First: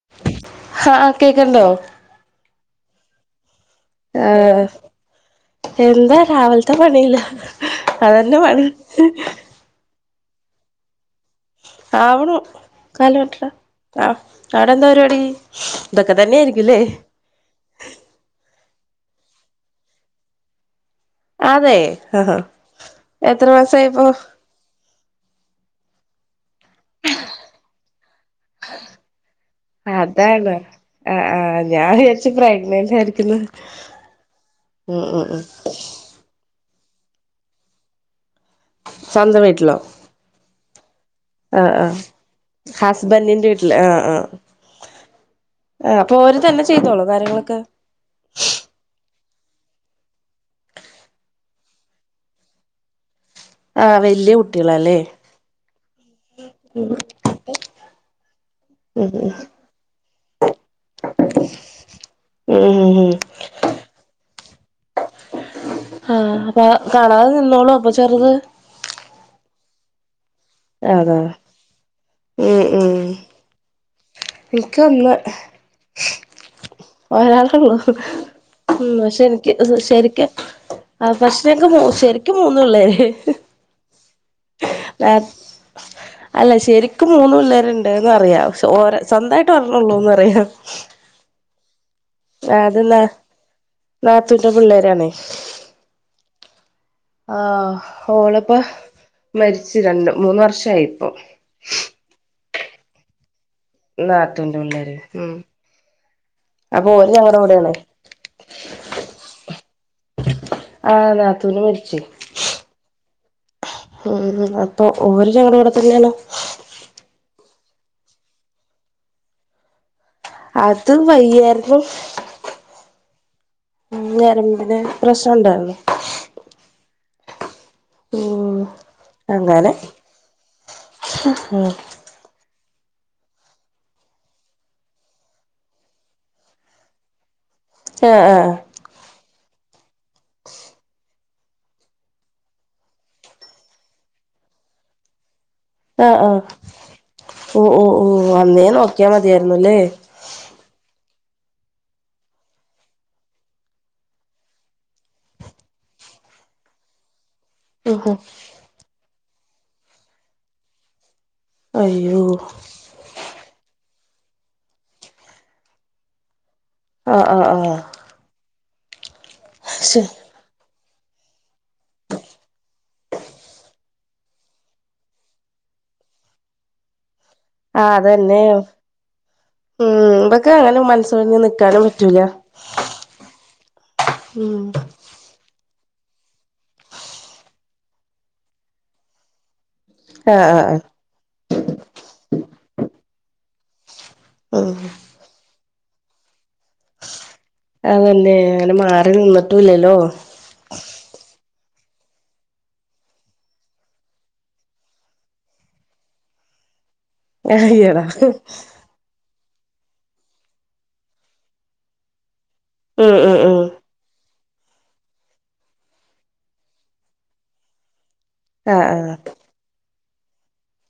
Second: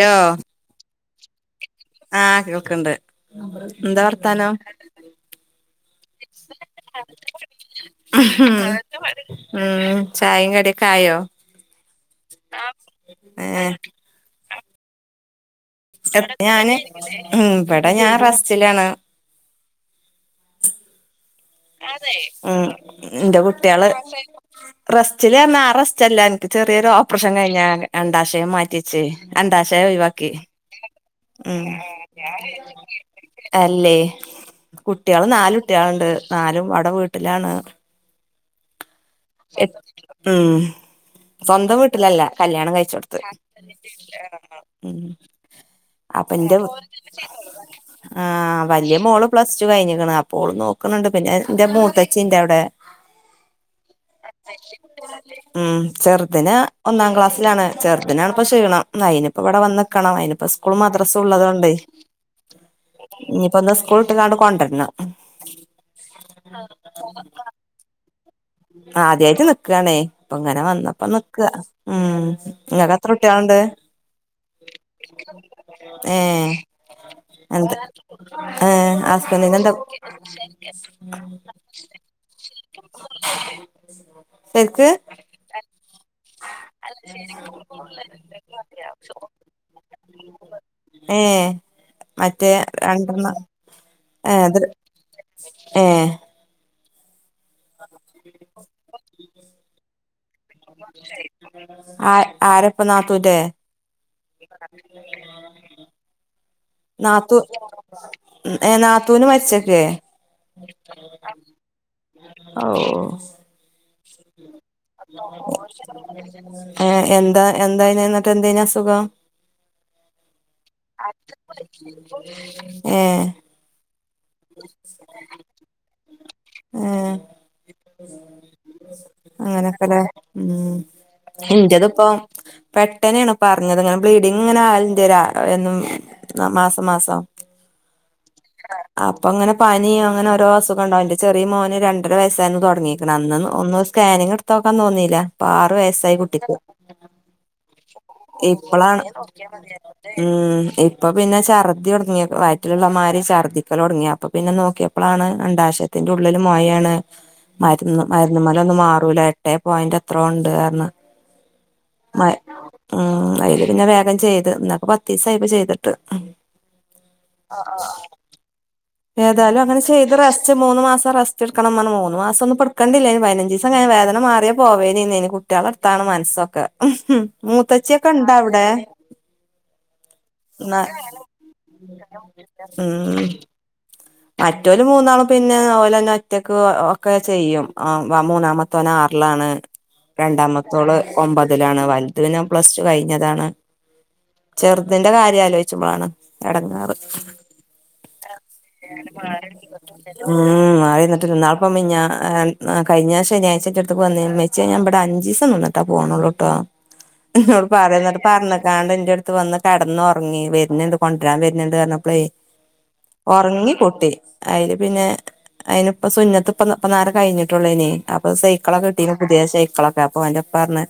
യൊ ഹാ കേക്ക്ണ്ടോ ആഹ് കേൾക്ക്ണ്ട് എന്താ വർത്താനം. ആഹ് എന്താ രാവിലത്തെ പണീല അത് തന്നെ പണി ഉം ചായേം കടിയൊക്കെ ആയോ ആവ്ണു കാല് മാറ്റടാ ഏഹ് ആഹ്, അവിടെ എന്താ പരിപാടി. ഇതൊക്കെ തന്നെ ആയിരിക്കും അല്ലേ ഇവിടെ ഞാൻ റസ്റ്റിലാണ് അതെ എന്റെ എത്ര കുട്ടികള് മാസായിപ്പോ റസ്റ്റിലായിരുന്നു ആ റസ്റ്റെല്ല എനിക്ക് ചെറിയ ഒരു ഓപ്റേഷൻ കഴിഞ്ഞാണ്. അണ്ടാശയം മാറ്റിച്ച് അണ്ടാശയം ഒഴിവാക്കി. അതാണ് ആഹ് ആഹ് ഉം ഞാൻ വിചാരിച്ച് പ്രഗ്നന്റ് ആയിരിക്കുന്ന് അല്ലേ ഉം ഉം കുട്ട്യാള് ഉം നാല് കുട്ട്യാൾണ്ട് നാലും അവടെ വീട്ടിലാണ് സ്വന്തം വീട്ടിലോ എട്ട് ഉം ആഹ് സ്വന്തം ആഹ് വീട്ടിലല്ല കല്യാണം കഴിച്ചോട്ത്ത് ഹസ്ബൻഡിന്റെ വീട്ടില് ആഹ് ആഹ് ആഹ് അപ്പൊ അപ്പ ഓര് തന്നെ ഇന്റെ ചെയ്തോളൊ കാര്യങ്ങളൊക്കെ ആഹ് വല്യ മോള് പ്ലസ് ടു കഴിഞ്ഞിക്ക്ണ് അപ്പൊ ഓള് നോക്ക്ണിണ്ട് പിന്നെ ഇന്റെ മൂത്തച്ചിണ്ട് അവ്ടെ ആഹ് വല്യ കുട്ട്യാളാല്ലേ ഉം ചെർതിന് ഒന്നാം ക്ലാസ്സിലാണ് ചെറുതിനാണ്പ്പം ക്ഷീണം ഉം അയ്നിപ്പവിടെ വന്ന് ക്കണം അയ്നിപ്പൊ സ്കൂളും മദ്രസുള്ളതോണ്ടേ ഉം ഉം ഉം ഉം ഇഞ്ഞി ഇപ്പൊ ഇന്ന് സ്കൂൾട്ട്കാണ്ട് കൊണ്ടര്ണം ആഹ് അപ്പൊ കാണാതെ നിന്നോളൊ അപ്പൊ ചെറുത് ആദ്യായിട്ട് നിക്കാണേ ഇപ്പങ്ങനെ വന്നപ്പോ അതാ നിക്ക ഉം ഇങ്ങക്കെത്ര കുട്ട്യാള്ണ്ട് ഇൻക്ക് ഒന്ന് ഏഹ് എന്ത് ഒരാളൊള്ളു ഏഹ് ഉം പക്ഷെ എനിക്ക് ഹസ്ബന്റിന് എന്താ ശെരിക്ക് ആഹ് പക്ഷെങ്കെ ശരിക്കും മൂന്ന് പിള്ളെര് ശെരിക്ക് അല്ല ശെരിക്ക് മൂന്ന് പിള്ളേരുണ്ട്ന്നറിയാ പക്ഷെ ഓരെ സ്വന്തായിട്ട് ഒരണൊള്ളൂന്നറിയാ ഏഹ് മറ്റേ ന രണ്ടെർണ്ണം ഏഹ് നാത്തൂന്റെ അത് പിള്ളേരാണേ ഏഹ് ആഹ് ഓളിപ്പം മരിച്ചു രണ്ട് മൂന്ന് വർഷ ആ ആരൊപ്പം നാത്തൂന്റെ നാത്തൂന്റെ പിള്ളേര് ഉം അപ്പൊ ഓര് നാത്തൂ ഞങ്ങടെ കൂടെയാണ് ഏഹ് നാത്തൂന് മരിച്ച്ക്കെ ആഹ് നാത്തൂന് മരിച്ച് ഔവൂ ഉം അപ്പൊ ഓരും ഞങ്ങടെ കൂടെ തന്നെണ് ഏഹ് എന്താ എന്തായ്ന്ന് ഇന്നിട്ട് എന്തെയ്നി അസുഖം അത് വയ്യാര്ന്നു ഏഹ് ഉം ഞരമ്പിന് പ്രശ്നംണ്ടേര്ന്നു ഏഹ് ഉം അങ്ങനെ അങ്ങനൊക്കലേ ഉം ഉം ഇന്റതിപ്പം പെട്ടനേണ് ഇപ്പർഞ്ഞത് ഇങ്ങനെ ബ്ലീഡിങ്ങ്ങ്ങനെ ആവൽണ്ട് ര എന്നും മാസം മാസം ഏഹ് ആഹ് ആഹ് അപ്പൊങ്ങനെ പനി അങ്ങനെ ഓരോ അസുഖണ്ടാവൽണ്ട് ഇന്റെ ചെറിയ മോന് രണ്ടര വയസ്സായന്ന തൊടങ്ങീക്ക്ണ് അന്ന് ഒന്ന് സ്കാനിങ്ങ് ഇട്ത്തോക്കാൻ തോന്നീല ഇപ്പ ആറു വയസായി ആഹ് ആഹ് കുട്ടിക്ക് ഓ ഓ ഓ അന്നേ ഇപ്പളാണ് നോക്കിയാ മതിയായിരുന്നുല്ലേ ഉം ഇപ്പൊ പിന്നെ ഛർദി തൊടങ്ങി വയ്റ്റില് ഇള്ളമാരി ഛർദ്ദി ക്കലൊട്ങ്ങിയെ അപ്പൊ പിന്നെ നോക്കിയപ്പളാണ് അണ്ടാശയത്തിന്റെ ഉള്ളില് മൊയേണ് മര് ഉം ഉം മരുന്നിമ ന്നോണ്ടൊന്നും മാറൂല എട്ടേ പോയിന്റ് എത്രോണ്ട്ർഞ്ഞ് അയ്യോ ഉം അയ്ല് പിന്നെ വേഗം ചെയ്ത് ഇന്നേക്ക് പത്തീസായിപ്പോ ചെയ്തിട്ട് ആഹ് ആഹ് ആഹ് ഏതായാലും അങ്ങനെ ശെ ചെയ്ത് റെസ് സ്റ്റ് മൂന്ന് മാസം റെസ്റ്റ് ഇട്ക്കണം പർഞ്ഞ് മൂന്ന് മാസൊന്നും ഇപ്പട്ക്കണ്ടില്ലേനി പയ്നഞ്ചീസം കയ്ഞ്ഞ വേദന മാറിയ പോവേനീന്നേനി കു കുട്ട്യാളെട്ത്താണ് മൻസ്സൊക്കെ ആഹ് മൂത്തച്ച്യൊക്കെ അതന്നെ ഇണ്ടവ്ടെ ഉം ഇമ്പക്കങ്ങനെ മനസ്സൊഴിഞ്ഞ് നിക്കാനും പറ്റൂല ഉം ഉം മറ്റോല് മൂന്നാളും പിന്നെ ഓലെന്നെ ഒറ്റക്ക് ഒക്കെ ചെയ്യും ആഹ് മൂന്നാമത്തോന് ആറിലാണ് ആഹ് ആഹ് ആഹ് രണ്ടാമത്തോള് ഒമ്പതിലാണ് വലുത് പിന്നെ പ്ലസ് ടു കഴിഞ്ഞതാണ് ഉം ചേർതിന്റെ കാര്യം ആലോചിച്ച്മ്പാളാണ് എടങ്ങാറ് അതന്നെ അങ്ങനെ മാറി നിന്നിട്ടുംല്ലല്ലോ മം മാറിന്നിട്ട് ല്ല. ന്നാളപ്പം മിനിഞ്ഞാ കയിഞ്ഞ ശനിയായ്ച്ച ൻ്റെ അടുത്ത്ക്ക് വന്ന്ന്ന് ഇമ്മച്ച്യ ഞ്ഞാ വേടെ അഞ്ചി സം നിന്നിട്ടു പോണുള്ളൂ ട്ടോ ന്നോട് പറയ അയ്യടാ ന്നട്ട് പറഞ്ഞ്ക്കാണ്ട് ന്റെടുത്ത് വന്ന് കടന്ന് ഒറങ്ങി. വര്ന്ണ്ട്, കൊണ്ട്രാൻ വര്ന്ണ്ട് പറഞ്ഞപ്പളേ ഉം ഉം ഉം ഒറങ്ങി കുട്ടി അയില് പിന്നെ. അയിനിപ്പോ സുന്നത്തിപ്പോ ഇപ്പനേരേ കഴിഞ്ഞിട്ടുള്ളൂ ന്നേ. അപ്പൊ ആഹ് സൈക്കിളൊക്കെ കിട്ടി. ആഹ് പുതിയ സൈക്കിളൊക്കെ. അപ്പൊ ഒന്റെുപ്പാ പറഞ്ഞ്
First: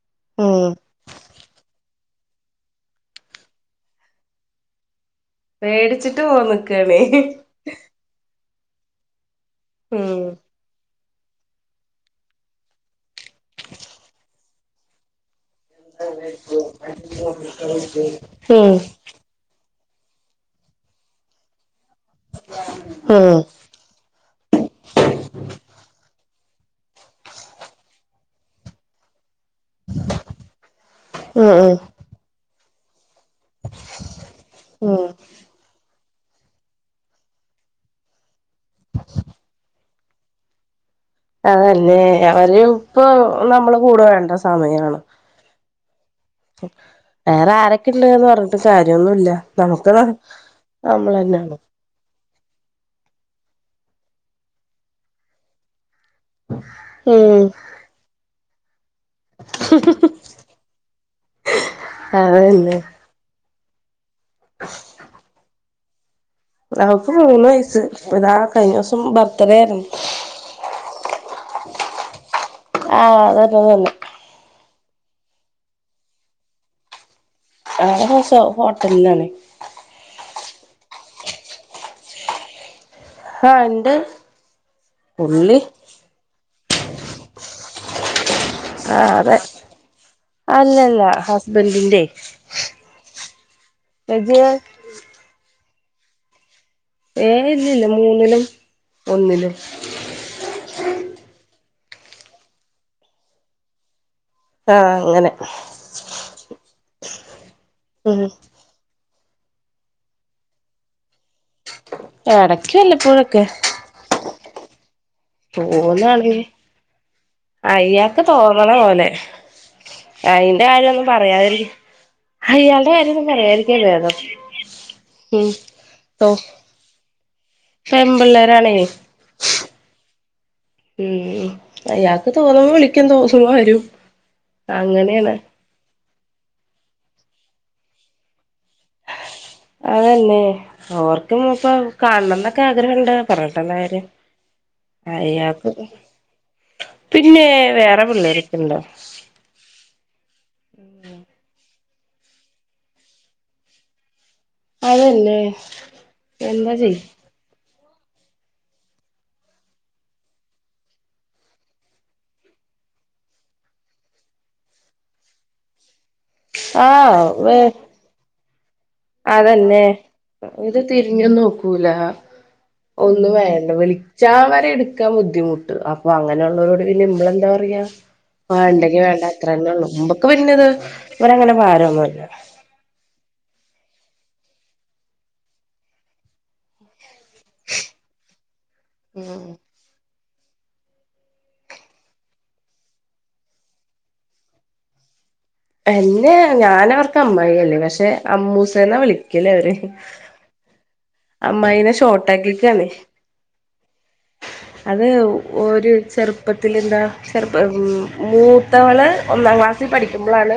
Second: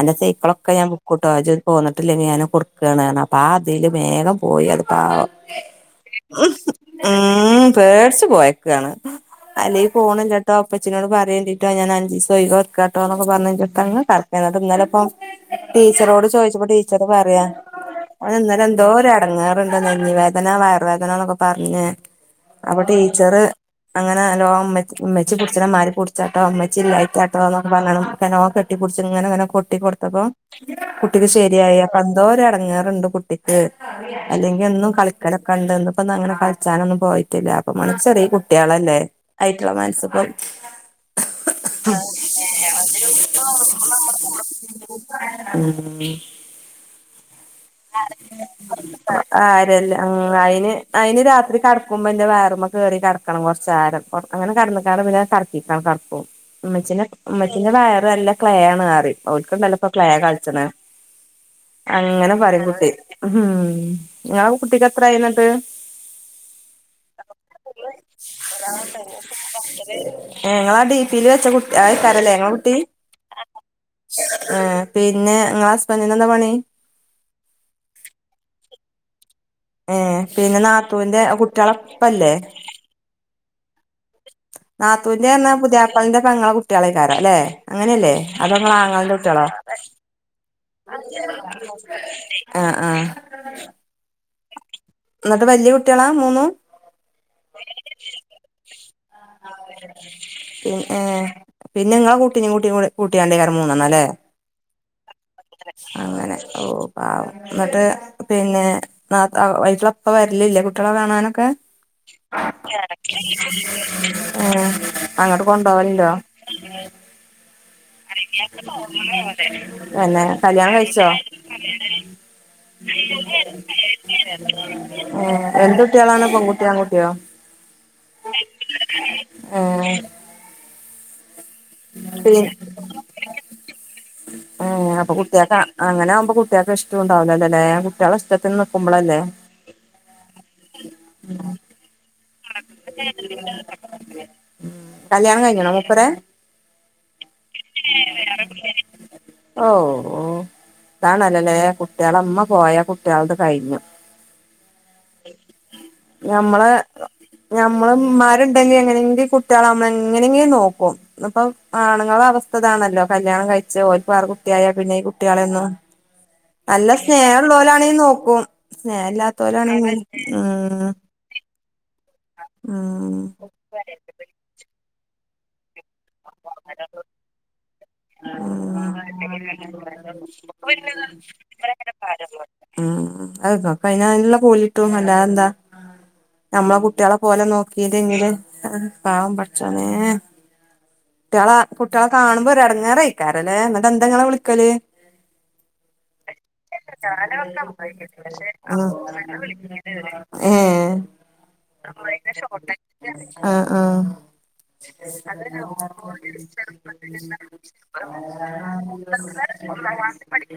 അന്റെ ഉം സൈക്കളൊക്കെ ഞാൻ വിക്കും ട്ടോ ഇജ് ങ്ങട്ട് പോന്ന്ട്ട് വീയ കൊടുക്കാനാണ്. അപ്പൊ ആ അതില് വേഗം പോയി അത് പാവം. പേടിച്ചിട്ട് വന്ന് നിക്കാണേ ഉ പേടിച്ച് പോയക്കാണ്. അല്ലെങ്കി ഉം ഫോണില്ല ട്ടോ സ്സ്നോട് പറയേണ്ടിട്ടോ, ഞാനാഞ്ചിസം ഒഴിവാക്കട്ടോ. ന്നൊക്കെ പറഞ്ഞ് ന്റെട്ത്ത്ങ്ങാനേ കടക്കേന്നു ഇന്നാലെപ്പം ടീച്ചറോട് ചോദിച്ചപ്പോ ടീച്ചറ് പറയാ. ഓന് ഇന്നലെ ഉം എന്തോര് ഇറങ്ങാറുണ്ട്. നെഞ്ച്. വേദന വയറ് വേദന എന്നൊക്കെ പറഞ്ഞേ. അപ്പൊ ഉം ടീച്ചറ് അങ്ങനെ ഉമ്മ ഉമ്മച്ചി കുടിപ്പിക്കണ മാതിരി പിടിച്ച് കുടിച്ചോട്ടോ. ഉമ്മച്ചി ഇല്ലാഞ്ഞിട്ടാ ട്ടോ പറഞ്ഞപ്പോ കുട്ടി കുടച്ച് ഇങ്ങനെ അങ്ങനെ കൊട്ടി കൊടുത്തപ്പോ കുട്ടിക്ക് ഉം ഉം ശരിയായി അപ്പം എന്തോര് എടങ്ങാറുണ്ട് കുട്ടിക്ക് അല്ലെങ്കി എന്നും ഉം കളിക്കലൊക്കെ ഉണ്ട്. ഇന്ന് പ്പം അങ്ങനെ കളിച്ചാനൊന്നും പോയിട്ടില്ല. അപ്പൊ ചെറിയ കുട്ട്യളല്ലേ. അയിറ്റ്ങ്ങളെ മനസ്സിപ്പ അതന്നെ അവര് ഇപ്പൊ അതിപ്പോ നമ്മള് കൂടെ വേണ്ട സമയാണ് നമ്മള് ഉം വേറെ ആരൊക്കെണ്ട്ന്ന് പറഞ്ഞിട്ട് കാര്യൊന്നുല്ല നമുക്ക് അറിയില്ല. അന് അയിന് നമ്മളെന്നാണ് രാത്രി കിടക്കുമ്പോന്റെ വയറുമ്മ കേറി കടക്കണം. കോറച്ചരം. കോറച്ചരം കടന്നക്കാണ്ട് പിന്നെ താഴത്തങ്ങിറങ്ങി കടക്കും ഉമ്മച്ചിന്റെ, ഉം ഉമ്മച്ചിന്റെ വയറ് നല്ല ക്ലയാണ് എന്ന് പറയും ഓല്ക്ക് ണ്ടല്ലപ്പോ ക്ലേ കളിച്ചണ അങ്ങനെ പറയും അതന്നെ കുട്ടി ങ്ങളെ കുട്ടിക്ക് എത്ര ആയി ന്നിട്ട്. അവക്ക് മൂന്ന് വയസ്സ്. ഇതാ കഴിഞ്ഞ ദിവസം ബർത്ത്ഡേ ആയിരുന്നു. നിങ്ങൾ ആ ഡി പി യിൽ വെച്ച കുട്ടി ആയിരിക്കു അല്ലേ ആഹ് അതന്നെ അത് തന്നെ ആ പിന്നെ നിങ്ങളെ ഹസ്ബൻറിന് എന്താ പണി. ആ ഹോട്ടലിലാണ് ഏ പിന്നെ നാത്തൂവിന്റെ കുട്ടികളൊപ്പല്ലേ ആ ഇണ്ട് നാത്തൂന്റെ ന്ന്റഞ പുള്ളി പുതിയാപ്പ്ലാന്റെ പെങ്ങളെ കുട്ടിളേക്കാരം ല്ലെ അങ്ങനെല്ലേ അതോ ങ്ങളെ ആങ്ങളേ ആഹ് ന്റെ അതെ കുട്ട്യളോ അല്ലല്ല ഹസ്ബൻറിന്റെ ആ ആഹ ന്നിട്ട് വല്ല്യ കുട്ട്യാള മൂന്നും ഏ ഇല്ലില്ല. മൂന്നിലും, ഒന്നിലും. പിന്നെ പിന്നെ ങ്ങളെ കുട്ടീനും കൂടി കൂട്ടിയാണ്ട്ക്കാര മൂന്നണ്ണം ല്ലേ. ആഹ അങ്ങനെ അങ്ങനെ ഓ ആ ന്നിട്ട് ഉം പിന്നെ നാത്തൂ ഒക്കെ വരലില്ലേ കുട്ടികളെ കാണാനൊക്കെ. എടയ്ക്കുവല്ലപ്പോഴൊക്കെ. ഉം അങ്ങോട്ട് കൊണ്ട് വലുണ്ടോ അയാക്ക് തോന്നണ പോലെ തന്നെ അയിന്റെ കല്യാണം കഴിച്ചോ കാര്യൊന്നും പറയാതിരി അയാളുടെ കാര്യൊന്നും പറയാതിരിക്കാ ഭേദം ഏ ഉം എന്ത് കുട്ട്യളാണ്. പെകുട്ട്യോ ആകുട്ടിയോ [inaudible] പെൺപിള്ളേരാണേ ഏഹ്. ഉം അയാക്ക് തോന്ന്മ്പം വിളിക്കും തോന്ന്മ്പ വരും. ഏഹ് അപ്പൊ അങ്ങനെയാണ് കുട്ട്യാക്ക അങ്ങനാവുമ്പ കുട്ട്യാക്ക് ഇഷ്ട്ടോണ്ടാവുലല്ലല്ലേ കുട്ട്യാളെ ഇഷ്ടത്തിന് നിക്കുമ്പളല്ലേ. അതന്നെ ഓർക്ക്പ്പൊ കാണണംന്നൊക്കെ ആഗ്രഹണ്ട് പറഞ്ഞിട്ടെന്താ കാര്യം കല്യാണം അയ്യാക്ക് കഴിഞ്ഞണോ മൂപ്പരെ പ്പ പിന്നേ വേറെ പിള്ളേരക്കണ്ടോ ഓഹ് ഓഹ്. ഇതാണല്ലല്ലേ കുട്ട്യാളമ്മ പോയാ കുട്ട്യാളത് കഴിഞ്ഞു. അതന്നെ ഞമ്മളെ. എന്താ ചെയ്യ ഞമ്മള്മ്മാര്ണ്ടെങ്കി എങ്ങനെങ്കി കുട്ട്യാള മ്മളെ എങ്ങനെങ്കി നോക്കും. ഇന്ന്പ്പൊ ആണുങ്ങള അവസ്ഥതാണല്ലോ കല്യാണം കഴിച്ച ഓൽ വേറ കുട്ടിയായ പിന്നെ ഈ കുട്ട്യാളെന്നും നല്ല ആഹ് വേ സ്നേഹൊള്ളോലാണെ നോക്കും. അതന്നെ സ്നഹല്ലാത്തോലാണെങ്കി ഉം [unintelligible] നോക്കൂല ഉം ഒന്നും വേണ്ട വിളിച്ചാവരെട്ക്കാൻ ബുദ്ധിമുട്ട് അ പ്പൊ അങ്ങനെയുള്ളോരോട് പിന്നെമ്മളന്ത പറയാ. ഉം ഉം വാണ്ടെങ്കി വാണ്ട അത്രന്നെ ഉള്ളൂ മ്പക്ക് പിന്നത് ഇവരങ്ങനെ ഭാരൊന്നുല്ല. ഉം അഹ്പ്പൊ അയ്ന് നല്ല കൂലിട്ടും അല്ലാതെന്താ നമ്മളെ കുട്ട്യാള പോലെ നോക്കിയില്ലെങ്കില് പാവം പടച്ചോനേ കുട്ട്യാളാ കുട്ട്യാള കാണുമ്പോ ഒരട്ങ്ങേറയ്ക്കാരല്ലേ ന്ന്ട്ടന്താങ്ങളെ വിളിക്കല് എന്നെ ഞാനവർക്ക് അമ്മായിഅല്ലേ പക്ഷെ ആഹ് അമ്മൂസേന്നാ വിളിക്കല് അവര് അമ്മായിനെ ഏഹ് ഷോർട്ടാക്കിക്കാണ് ആഹ് ആഹ് ചെറുപ്പത്തിലെന്താ ചെറുപ്പ ഉം മൂത്തവള് ഒന്നാം ക്ലാസ്സിൽ പഠിക്കുമ്പളാണ്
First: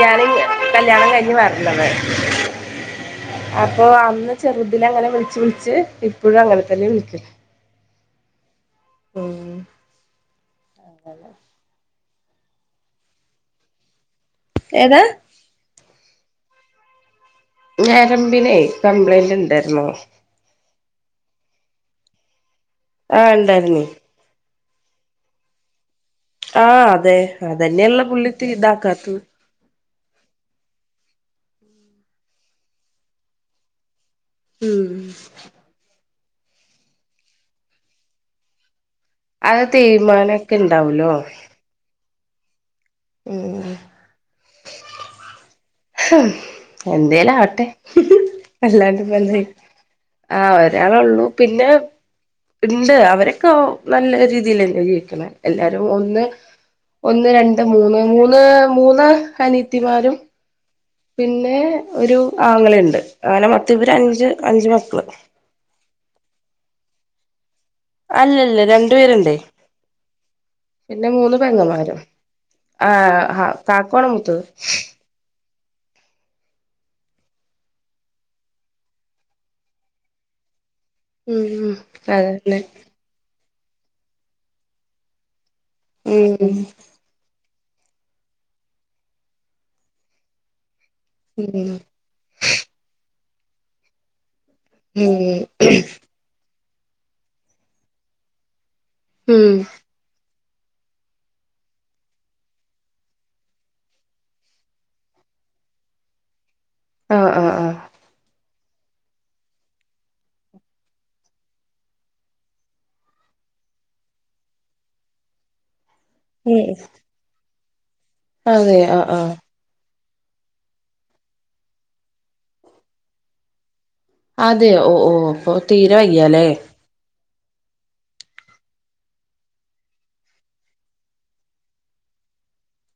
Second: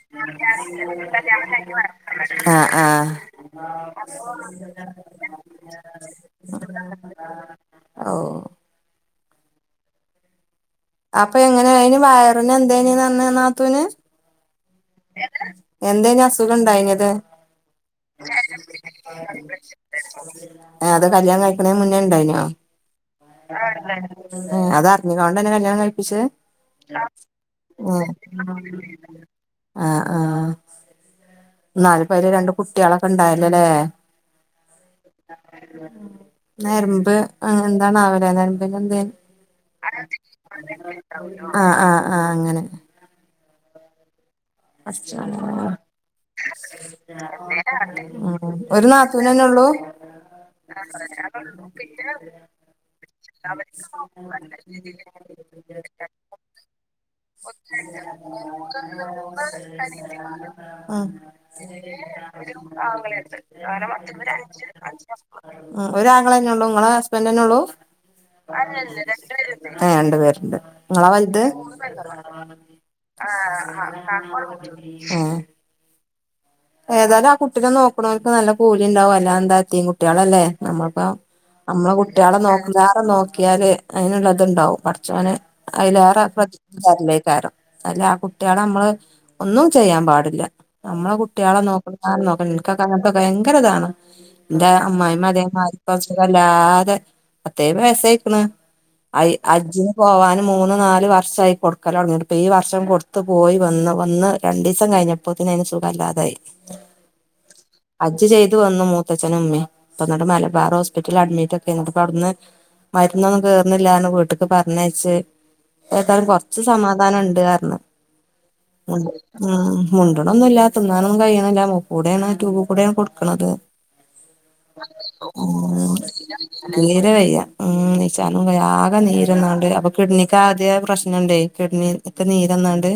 ഞാന് കല്യാണംകഴിഞ്ഞ് വര്ണത് ആഹ് ആഹ് അപ്പൊ അന്ന് ചെറുതിലങ്ങനെ വിളിച്ച് വിളിച്ച് ഇപ്പൊഴും അങ്ങനെതന്നെ വിളിക്കും ഔഹ് ഉം അപ്പൊ എങ്ങനെ അയിന് വയറിനന്തേനിനർന് നാത്തൂന് ഏതാ എന്തേന് അസുഖം ഇണ്ടായിനത് ഞരംമ്പിനെ കംപ്ലൈന്റ് ണ്ടാര്ന്നു. ഏഹ് അത് കല്യാണം കഴിക്കണേന് മുന്നേഇണ്ടായിനോ. ആഹ് ആഹ് ഉണ്ടായിരുന്നേ ണ്ടായ്ന്ന് അത് അറിഞ്ങ്ങോണ്ടന്നെ കല്യാണം കഴിപ്പിച്ച് ആഹ് അതെ അതന്നെയള്ളേ പുള്ളിത്തിതാക്കാത്ത്. ആഹ് ആഹ്. ന്നാലുപ്പയ്ല് രണ്ട് കുട്ട്യാളൊക്കെ ഉണ്ടായല്ലോല്ലേ ഉം. നരമ്പ് എന്തണാവലെ നരമ്പിന് എന്തെ അയ് തേയ്മാനൊക്കെ ഇണ്ടാവുല്ലോ. ആഹ് ആഹ് ആഹ് അങ്ങനെ. ഉം പട്ച്ചോനേ. എന്തേലും ആവട്ടെ ഉം ഒരു അല്ലാണ്ട് ഇപ്പ എന്ത നാത്തൂനന്നെ ഉള്ളൂ. ആഹ് ഒരാളൊള്ളു പിന്നേ ഇണ്ട് അവരൊകോ നല്ല രീതിലന്നെ ജീവിക്ക്ണ് എല്ലാരു ഒന്ന് ഒന്ന് രണ്ട് മൂന്ന് മൂന്ന് മൂന്ന്. അനിയത്തിമാരും [unintelligible] പിന്നെ ഒരു ആങ്ങളീണ്ട് ആനെമൊത്തം ഇവര് അഞ്ച് അഞ്ച് മക്കള്. ഉം ഒരാങ്ങെളെന്നെ ഉള്ളൂ ഇങ്ങളെ ഹസ്ബൻഡന്നെ ഉള്ളൂ. രണ്ടു അല്ലല്ല രണ്ട് പേരുണ്ടേ പേരുണ്ട്. ഏ രണ്ട് പേരുണ്ട് ഇങ്ങളാ വൽത്. ആഹ് ഹ കാക്കുആ [unintelligible] ഉം ഏതായാലും ആഹ് കുട്ടിനെ നോക്ണോൽക്ക് നല്ല കൂലിണ്ടാവും അല്ലാതെന്ത യതീം കുട്ട്യാളല്ലെ ഞമ്മൾപ്പൊ ഉം ഉം മ്മള കുട്ട്യാള അതന്നെ നോക്കണീലേറെ നോക് നോക്കിയാല് അതിനുള്ളത്ണ്ടാവും പടച്ചോന് അതിലേറെ ഉം [unintelligible] കാരം അല്ല ആഹ് കുട്ട്യാള അമ്മള് ഒന്നും ചെയ്യാൻ പാടില്ല നമ്മളെ കുട്ട്യാള ഉം നോക്ക്- നോക്ക്ണ ഇൻകൊക്ക അങ്ങൻത്ത ഭയങ്കരതാണ് ഇന്റെ അമ്മായ്മ്മ ഇതേ മാരി ഉം സുഖല്ലാതെ പത്തയ്ബത് വയസ്സയ്ക്ക്ണ് അയ് ഉം അജ്ജിന് പോവാന് മൂന്ന് നാല് വർഷായി കൊട്ക്കലൊട്ങ്ങീട്ട് ഇപ്പ ഈ വർഷം കൊടുത്ത് പോയി വന്ന് വന്ന് രണ്ടീസം കഴ്ഞ്ഞ അപ്പത്തിന് അയ്ന് സുഖല്ലാതായി ആഹ് ആഹ് ആഹ് അജ്ജ് ചെയ്ത് വന്ന് മൂത്തച്ഛനും ഇമ്മീം ഇപ്പ ഇന്ന്ട്ട് മലബാർ ഹോസ്പിറ്റലി അഡ്മിറ്റൊക്കെർണ് ഇന്ന്ട്ട്പ അവ്ട്ന്ന് മരുന്നൊന്നും കേറ്ണില്ലാർഞ് വീട്ട്ക്ക് പറഞ്ഞയച്ച് ഏതായാലും കൊറ്ച്ച് ഉം സമാധാന ഇണ്ട് അർഞ്ഞ് അതെ ആ ആ മുണ്ട്ണൊന്നില്ലാ തിന്നാനൊന്നും കയ്യ്ണില്ല മൂക്ക് കൂടേണ് ട്യൂബു കൂടേണ് കൊട്ക്ക്ണത് അതെ ഓഹ് ഓഹ് ഇപ്പൊ തീരെ വയ്യാലേ തീരെ വയ്യ ഉം നിചാനും ക ആകെ നീരന്നാണ്ട് അപ്പൊ കിഡ്നിക്കാദ്യേ പ്രശ്നണ്ടെ കിഡ്നി ഇപ്പ നീരെന്നാണ്ട്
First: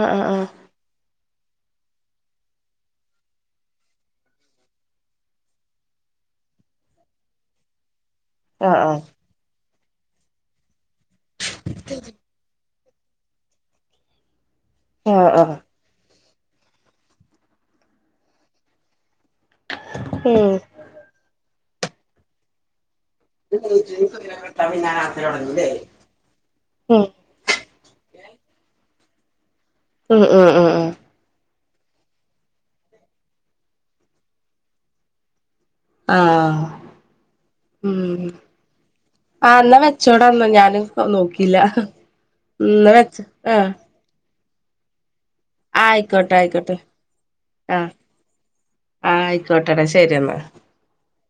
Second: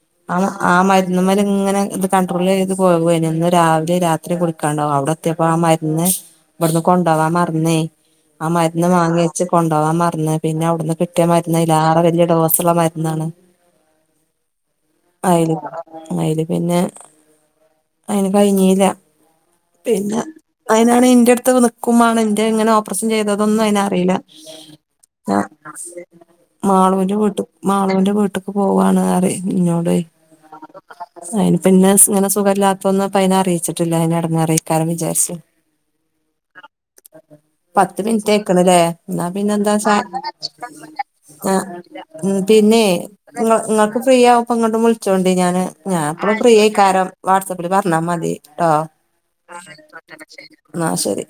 ആഹ് ആഹ് ആഹ് ആഹ് മരുന്നമ്മല് ഇങ്ങന ഇത് കണ്ട്രോളീത് പോവേന് ഇന്ന് രാവിലെ രാത്രി കുടിക്കാണ്ടാവും അവടെ എത്തീപ്പൊ ആഹ് മര്ന്ന് ഇവിടുന്ന് കൊണ്ടോവ മർന്നൊയ് ആഹ് ആ മര്ന്ന് ആ വാങ്ങി വെച്ച് കൊണ്ടോവാൻ മറ്ന്ന് പിന്ന അവ്ടുന്ന് കിട്ടിയ മരുന്ന് അയ്ലേറെ വല്യ ഡോസ്ള്ള മര്ന്നാണ് ആ ആ അയില് അയില് പിന്ന അയ്ന് കഴിഞ്ഞീല പിന്ന ഉം അയിനാണെ ഇന്റട്ത്ത് നിക്കും മാണം ഇന്റ ഇങ്ങന - ഓപ്രഷം ചെയ്തതൊന്നും ഉം അയ്നറീല ഞ മാളൂന്റ വീട്ട് മാളുന്റ വീട്ട്ക്ക് പോവാണ് അറിം ഇന്നോടെ ഉം ഉം ഉം അയിന് പിന്ന ഇങ്ങന സുഖല്ലാത്തതൊന്ന് അപ്പ അയിനെ അറീച്ചിട്ടില്ല അയ്നെ എടങ്ങേറേക്കാരം വിചാരിച്ച് ആഹ് പത്ത് മിനിറ്റയ്ക്ക്ണ്ലേ ന്നാ ആഹ് എന്നാ പിന്നെന്താച്ച വെച്ചോടന്നാ ഞാന് നോക്കിയില്ല ആഹ് ഉം പിന്നെ എന്നാ വെച്ച ആഹ് ഇങ്ങക്ക് ഫ്രീ ആവുമ്പൊ ഇങ്ങ്ട്ടും വുൾച്ചോണ്ടി ഞാന് ഞാ ആയിക്കോട്ടെ എപ്പളും ആയിക്കോട്ടെ ഫ്രീയെയ്ക്കാരം വാട്സപ്പില് ആഹ് പറ്ഞ്ഞാ മതി ട്ടോ ആയിക്കോട്ടെടാ ശരി എന്നാ ഇന്നാ ശരി